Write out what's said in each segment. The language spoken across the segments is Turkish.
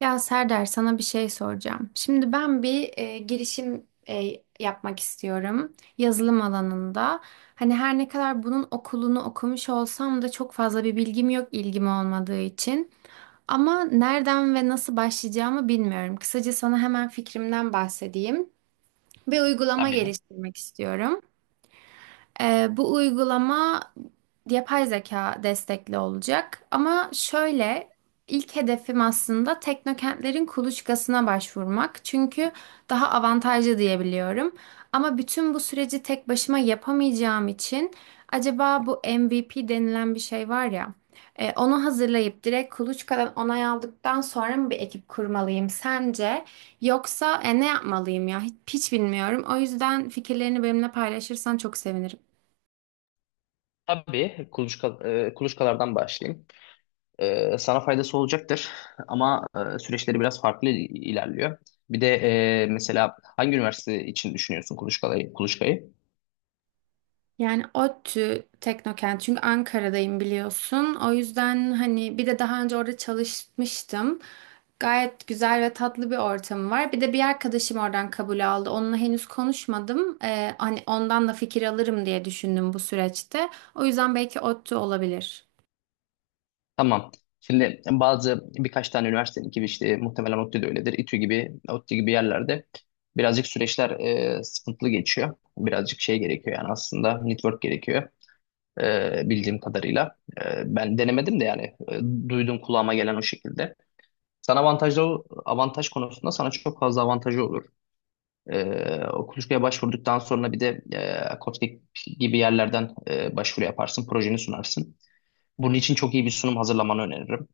Ya Serdar sana bir şey soracağım. Şimdi ben bir girişim yapmak istiyorum yazılım alanında. Hani her ne kadar bunun okulunu okumuş olsam da çok fazla bir bilgim yok ilgim olmadığı için. Ama nereden ve nasıl başlayacağımı bilmiyorum. Kısaca sana hemen fikrimden bahsedeyim. Bir uygulama Tabii. geliştirmek istiyorum. Bu uygulama yapay zeka destekli olacak. Ama şöyle ilk hedefim aslında teknokentlerin kuluçkasına başvurmak. Çünkü daha avantajlı diyebiliyorum. Ama bütün bu süreci tek başıma yapamayacağım için acaba bu MVP denilen bir şey var ya, onu hazırlayıp direkt kuluçkadan onay aldıktan sonra mı bir ekip kurmalıyım sence? Yoksa ne yapmalıyım ya? Hiç bilmiyorum. O yüzden fikirlerini benimle paylaşırsan çok sevinirim. Tabii kuluçka, kuluçkalardan başlayayım. Sana faydası olacaktır ama süreçleri biraz farklı ilerliyor. Bir de mesela hangi üniversite için düşünüyorsun kuluçkayı? Yani ODTÜ Teknokent, çünkü Ankara'dayım biliyorsun. O yüzden hani bir de daha önce orada çalışmıştım. Gayet güzel ve tatlı bir ortamı var. Bir de bir arkadaşım oradan kabul aldı. Onunla henüz konuşmadım. Hani ondan da fikir alırım diye düşündüm bu süreçte. O yüzden belki ODTÜ olabilir. Tamam. Şimdi bazı birkaç tane üniversitenin gibi işte muhtemelen ODTÜ de öyledir. İTÜ gibi, ODTÜ gibi yerlerde birazcık süreçler sıkıntılı geçiyor. Birazcık şey gerekiyor yani aslında network gerekiyor bildiğim kadarıyla. Ben denemedim de yani duydum kulağıma gelen o şekilde. Sana avantaj konusunda sana çok fazla avantajı olur. E, O kuluçkaya başvurduktan sonra bir de Koçtik gibi yerlerden başvuru yaparsın, projeni sunarsın. Bunun için çok iyi bir sunum hazırlamanı öneririm.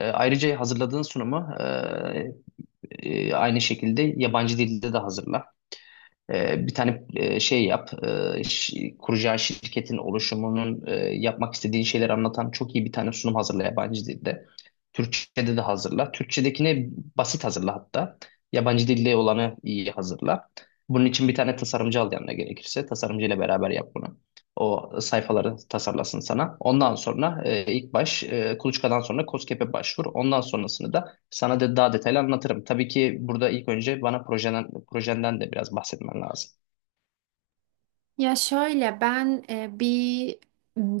Ayrıca hazırladığın sunumu aynı şekilde yabancı dilde de hazırla. Bir tane kuracağı şirketin oluşumunun yapmak istediği şeyleri anlatan çok iyi bir tane sunum hazırla yabancı dilde. Türkçe'de de hazırla. Türkçedekini basit hazırla hatta. Yabancı dilde olanı iyi hazırla. Bunun için bir tane tasarımcı al yanına gerekirse. Tasarımcı ile beraber yap bunu. O sayfaları tasarlasın sana. Ondan sonra Kuluçka'dan sonra KOSGEB'e başvur. Ondan sonrasını da sana da daha detaylı anlatırım. Tabii ki burada ilk önce bana projenden de biraz bahsetmen lazım. Ya şöyle ben bir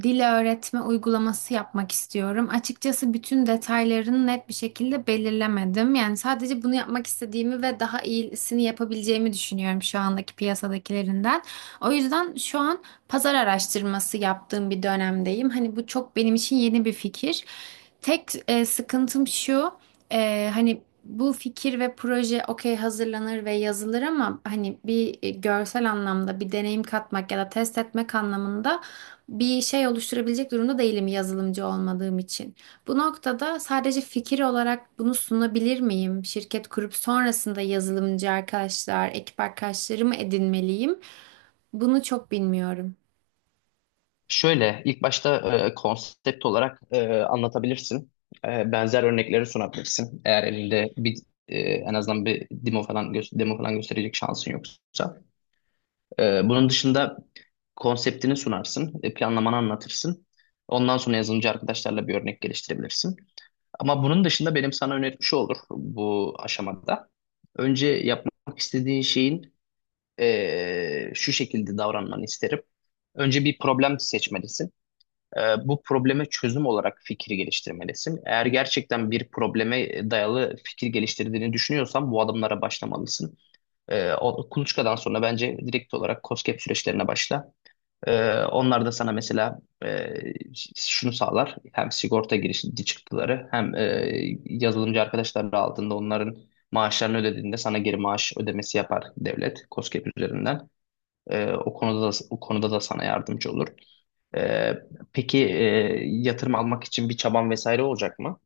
dil öğretme uygulaması yapmak istiyorum. Açıkçası bütün detaylarını net bir şekilde belirlemedim. Yani sadece bunu yapmak istediğimi ve daha iyisini yapabileceğimi düşünüyorum şu andaki piyasadakilerinden. O yüzden şu an pazar araştırması yaptığım bir dönemdeyim. Hani bu çok benim için yeni bir fikir. Tek sıkıntım şu. Hani bu fikir ve proje okey hazırlanır ve yazılır, ama hani bir görsel anlamda bir deneyim katmak ya da test etmek anlamında bir şey oluşturabilecek durumda değilim yazılımcı olmadığım için. Bu noktada sadece fikir olarak bunu sunabilir miyim? Şirket kurup sonrasında yazılımcı arkadaşlar, ekip arkadaşlarımı edinmeliyim? Bunu çok bilmiyorum. Şöyle, ilk başta konsept olarak anlatabilirsin. Benzer örnekleri sunabilirsin. Eğer elinde bir en azından bir demo falan gösterecek şansın yoksa. Bunun dışında konseptini sunarsın, planlamanı anlatırsın. Ondan sonra yazılımcı arkadaşlarla bir örnek geliştirebilirsin. Ama bunun dışında benim sana önerim şu olur bu aşamada. Önce yapmak istediğin şeyin şu şekilde davranmanı isterim. Önce bir problem seçmelisin. Bu probleme çözüm olarak fikri geliştirmelisin. Eğer gerçekten bir probleme dayalı fikir geliştirdiğini düşünüyorsan bu adımlara başlamalısın. Kuluçkadan sonra bence direkt olarak KOSGEB süreçlerine başla. Onlar da sana mesela e, şunu sağlar. Hem sigorta girişi çıktıları hem yazılımcı arkadaşları aldığında onların maaşlarını ödediğinde sana geri maaş ödemesi yapar devlet KOSGEB üzerinden. O konuda da sana yardımcı olur. Ee, peki yatırım almak için bir çaban vesaire olacak mı?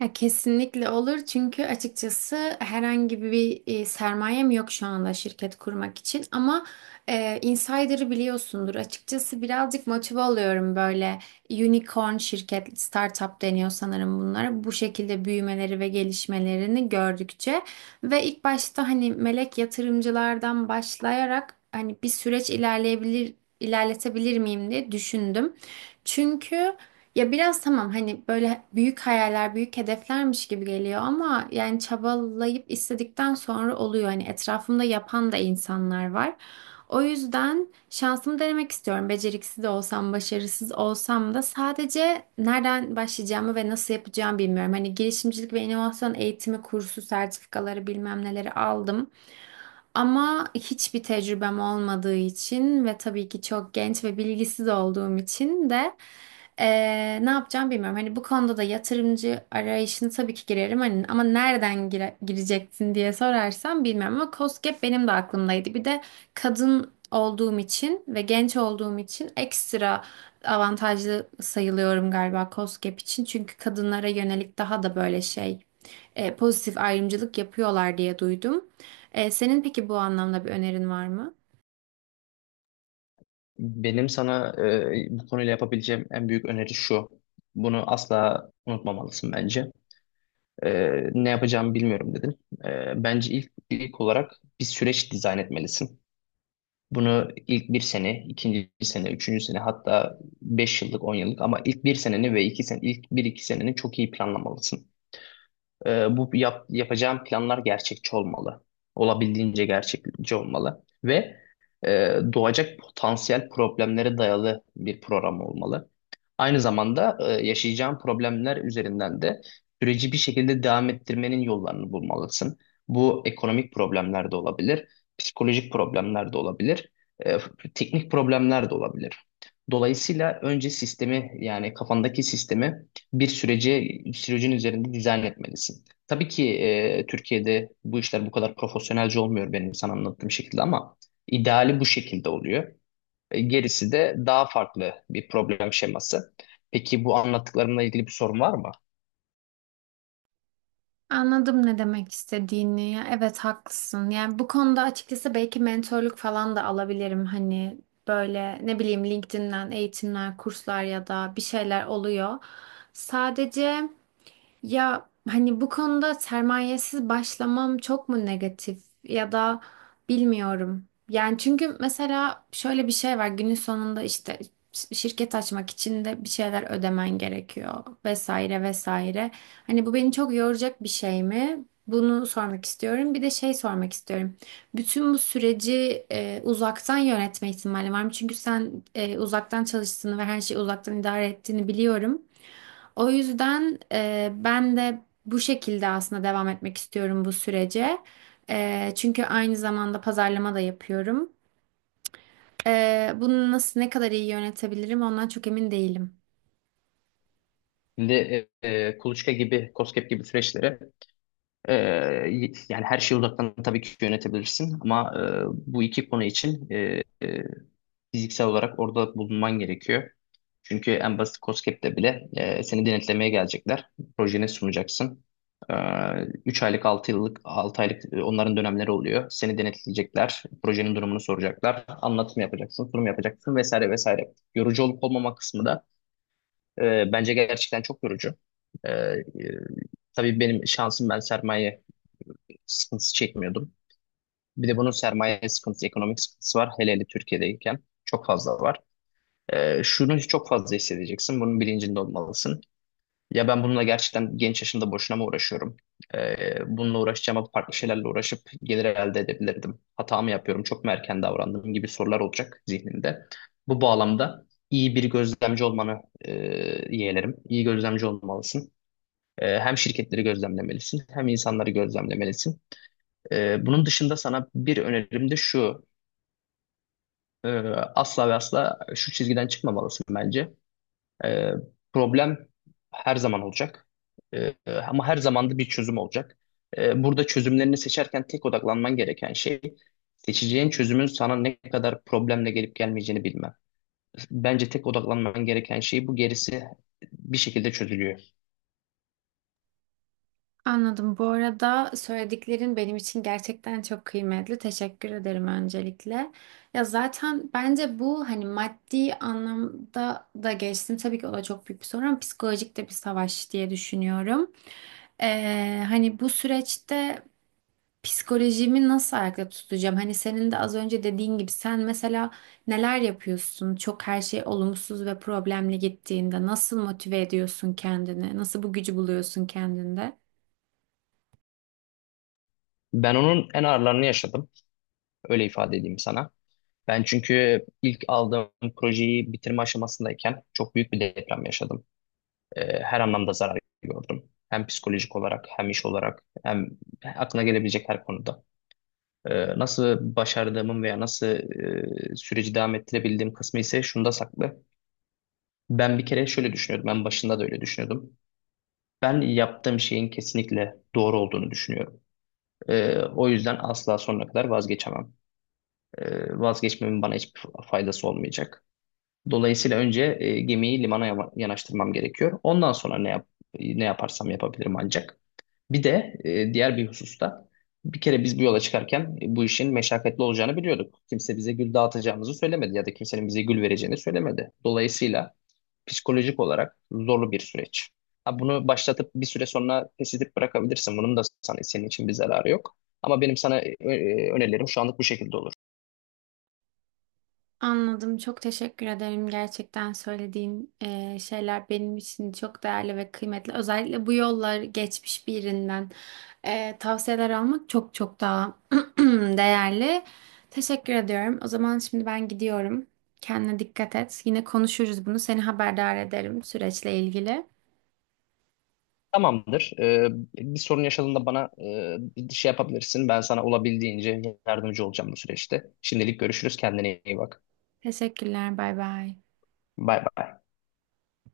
Ya kesinlikle olur, çünkü açıkçası herhangi bir sermayem yok şu anda şirket kurmak için, ama insider'ı biliyorsundur açıkçası, birazcık motive oluyorum böyle unicorn şirket startup deniyor sanırım bunlara, bu şekilde büyümeleri ve gelişmelerini gördükçe ve ilk başta hani melek yatırımcılardan başlayarak hani bir süreç ilerleyebilir ilerletebilir miyim diye düşündüm. Çünkü ya biraz tamam hani böyle büyük hayaller, büyük hedeflermiş gibi geliyor, ama yani çabalayıp istedikten sonra oluyor. Hani etrafımda yapan da insanlar var. O yüzden şansımı denemek istiyorum. Beceriksiz de olsam, başarısız olsam da sadece nereden başlayacağımı ve nasıl yapacağımı bilmiyorum. Hani girişimcilik ve inovasyon eğitimi kursu, sertifikaları bilmem neleri aldım. Ama hiçbir tecrübem olmadığı için ve tabii ki çok genç ve bilgisiz olduğum için de ne yapacağım bilmiyorum. Hani bu konuda da yatırımcı arayışını tabii ki girerim. Hani, ama nereden gireceksin diye sorarsam bilmiyorum. Ama KOSGEB benim de aklımdaydı. Bir de kadın olduğum için ve genç olduğum için ekstra avantajlı sayılıyorum galiba KOSGEB için. Çünkü kadınlara yönelik daha da böyle şey pozitif ayrımcılık yapıyorlar diye duydum. E, senin peki bu anlamda bir önerin var mı? Benim sana bu konuyla yapabileceğim en büyük öneri şu. Bunu asla unutmamalısın bence. Ne yapacağımı bilmiyorum dedin. Bence ilk olarak bir süreç dizayn etmelisin. Bunu ilk bir sene, ikinci sene, üçüncü sene hatta 5 yıllık, 10 yıllık ama ilk bir seneni ve iki sen ilk bir iki seneni çok iyi planlamalısın. Yapacağım planlar gerçekçi olmalı. Olabildiğince gerçekçi olmalı. Ve doğacak potansiyel problemlere dayalı bir program olmalı. Aynı zamanda yaşayacağın problemler üzerinden de süreci bir şekilde devam ettirmenin yollarını bulmalısın. Bu ekonomik problemler de olabilir, psikolojik problemler de olabilir, e, teknik problemler de olabilir. Dolayısıyla önce sistemi yani kafandaki sistemi bir süreci sürecin üzerinde dizayn etmelisin. Tabii ki Türkiye'de bu işler bu kadar profesyonelce olmuyor benim sana anlattığım şekilde ama ideali bu şekilde oluyor. Gerisi de daha farklı bir problem şeması. Peki bu anlattıklarımla ilgili bir sorun var mı? Anladım ne demek istediğini. Ya evet, haklısın. Yani bu konuda açıkçası belki mentorluk falan da alabilirim. Hani böyle ne bileyim LinkedIn'den eğitimler, kurslar ya da bir şeyler oluyor. Sadece ya hani bu konuda sermayesiz başlamam çok mu negatif ya da bilmiyorum. Yani çünkü mesela şöyle bir şey var, günün sonunda işte şirket açmak için de bir şeyler ödemen gerekiyor vesaire vesaire. Hani bu beni çok yoracak bir şey mi? Bunu sormak istiyorum. Bir de şey sormak istiyorum. Bütün bu süreci uzaktan yönetme ihtimali var mı? Çünkü sen uzaktan çalıştığını ve her şeyi uzaktan idare ettiğini biliyorum. O yüzden ben de bu şekilde aslında devam etmek istiyorum bu sürece. E, çünkü aynı zamanda pazarlama da yapıyorum. E, bunu nasıl ne kadar iyi yönetebilirim ondan çok emin değilim. Şimdi Kuluçka gibi, KOSGEB gibi süreçleri e, yani her şeyi uzaktan tabii ki yönetebilirsin ama bu iki konu için fiziksel olarak orada bulunman gerekiyor. Çünkü en basit COSGAP'te bile seni denetlemeye gelecekler. Projeni sunacaksın. E, 3 aylık, 6 yıllık, 6 aylık onların dönemleri oluyor. Seni denetleyecekler. Projenin durumunu soracaklar. Anlatım yapacaksın, sunum yapacaksın vesaire vesaire. Yorucu olup olmama kısmı da bence gerçekten çok yorucu. E, e, tabii benim şansım ben sermaye sıkıntısı çekmiyordum. Bir de bunun sermaye sıkıntısı, ekonomik sıkıntısı var. Hele hele Türkiye'deyken çok fazla var. Şunu çok fazla hissedeceksin. Bunun bilincinde olmalısın. Ya ben bununla gerçekten genç yaşımda boşuna mı uğraşıyorum? Bununla uğraşacağıma farklı şeylerle uğraşıp gelir elde edebilirdim. Hata mı yapıyorum? Çok mu erken davrandım? Gibi sorular olacak zihninde. Bu bağlamda iyi bir gözlemci olmanı e, yeğlerim. İyi gözlemci olmalısın. Hem şirketleri gözlemlemelisin, hem insanları gözlemlemelisin. Bunun dışında sana bir önerim de şu. Ee, Asla ve asla şu çizgiden çıkmamalısın bence. Ee, Problem her zaman olacak. Ee, Ama her zaman da bir çözüm olacak. Burada çözümlerini seçerken tek odaklanman gereken şey seçeceğin çözümün sana ne kadar problemle gelip gelmeyeceğini bilmem. Bence tek odaklanman gereken şey bu, gerisi bir şekilde çözülüyor. Anladım. Bu arada söylediklerin benim için gerçekten çok kıymetli. Teşekkür ederim öncelikle. Ya zaten bence bu hani maddi anlamda da geçtim. Tabii ki o da çok büyük bir sorun, ama psikolojik de bir savaş diye düşünüyorum. Hani bu süreçte psikolojimi nasıl ayakta tutacağım? Hani senin de az önce dediğin gibi sen mesela neler yapıyorsun? Çok her şey olumsuz ve problemli gittiğinde nasıl motive ediyorsun kendini? Nasıl bu gücü buluyorsun kendinde? Ben onun en ağırlarını yaşadım. Öyle ifade edeyim sana. Ben çünkü ilk aldığım projeyi bitirme aşamasındayken çok büyük bir deprem yaşadım. Her anlamda zarar gördüm. Hem psikolojik olarak hem iş olarak hem aklına gelebilecek her konuda. Nasıl başardığımın veya nasıl süreci devam ettirebildiğim kısmı ise şunda saklı. Ben bir kere şöyle düşünüyordum. Ben başında da öyle düşünüyordum. Ben yaptığım şeyin kesinlikle doğru olduğunu düşünüyorum. O yüzden asla sonuna kadar vazgeçemem. Vazgeçmemin bana hiçbir faydası olmayacak. Dolayısıyla önce gemiyi limana yanaştırmam gerekiyor. Ondan sonra ne yaparsam yapabilirim ancak. Bir de diğer bir hususta bir kere biz bu yola çıkarken bu işin meşakkatli olacağını biliyorduk. Kimse bize gül dağıtacağımızı söylemedi ya da kimsenin bize gül vereceğini söylemedi. Dolayısıyla psikolojik olarak zorlu bir süreç. Ha, bunu başlatıp bir süre sonra pes edip bırakabilirsin. Bunun da sana, senin için bir zararı yok. Ama benim sana önerilerim şu anlık bu şekilde olur. Anladım. Çok teşekkür ederim. Gerçekten söylediğin şeyler benim için çok değerli ve kıymetli. Özellikle bu yollar geçmiş birinden tavsiyeler almak çok çok daha değerli. Teşekkür ediyorum. O zaman şimdi ben gidiyorum. Kendine dikkat et. Yine konuşuruz bunu. Seni haberdar ederim süreçle ilgili. Tamamdır. Bir sorun yaşadığında bana bir şey yapabilirsin. Ben sana olabildiğince yardımcı olacağım bu süreçte. Şimdilik görüşürüz. Kendine iyi bak. Teşekkürler. Bay bay. Bay bay.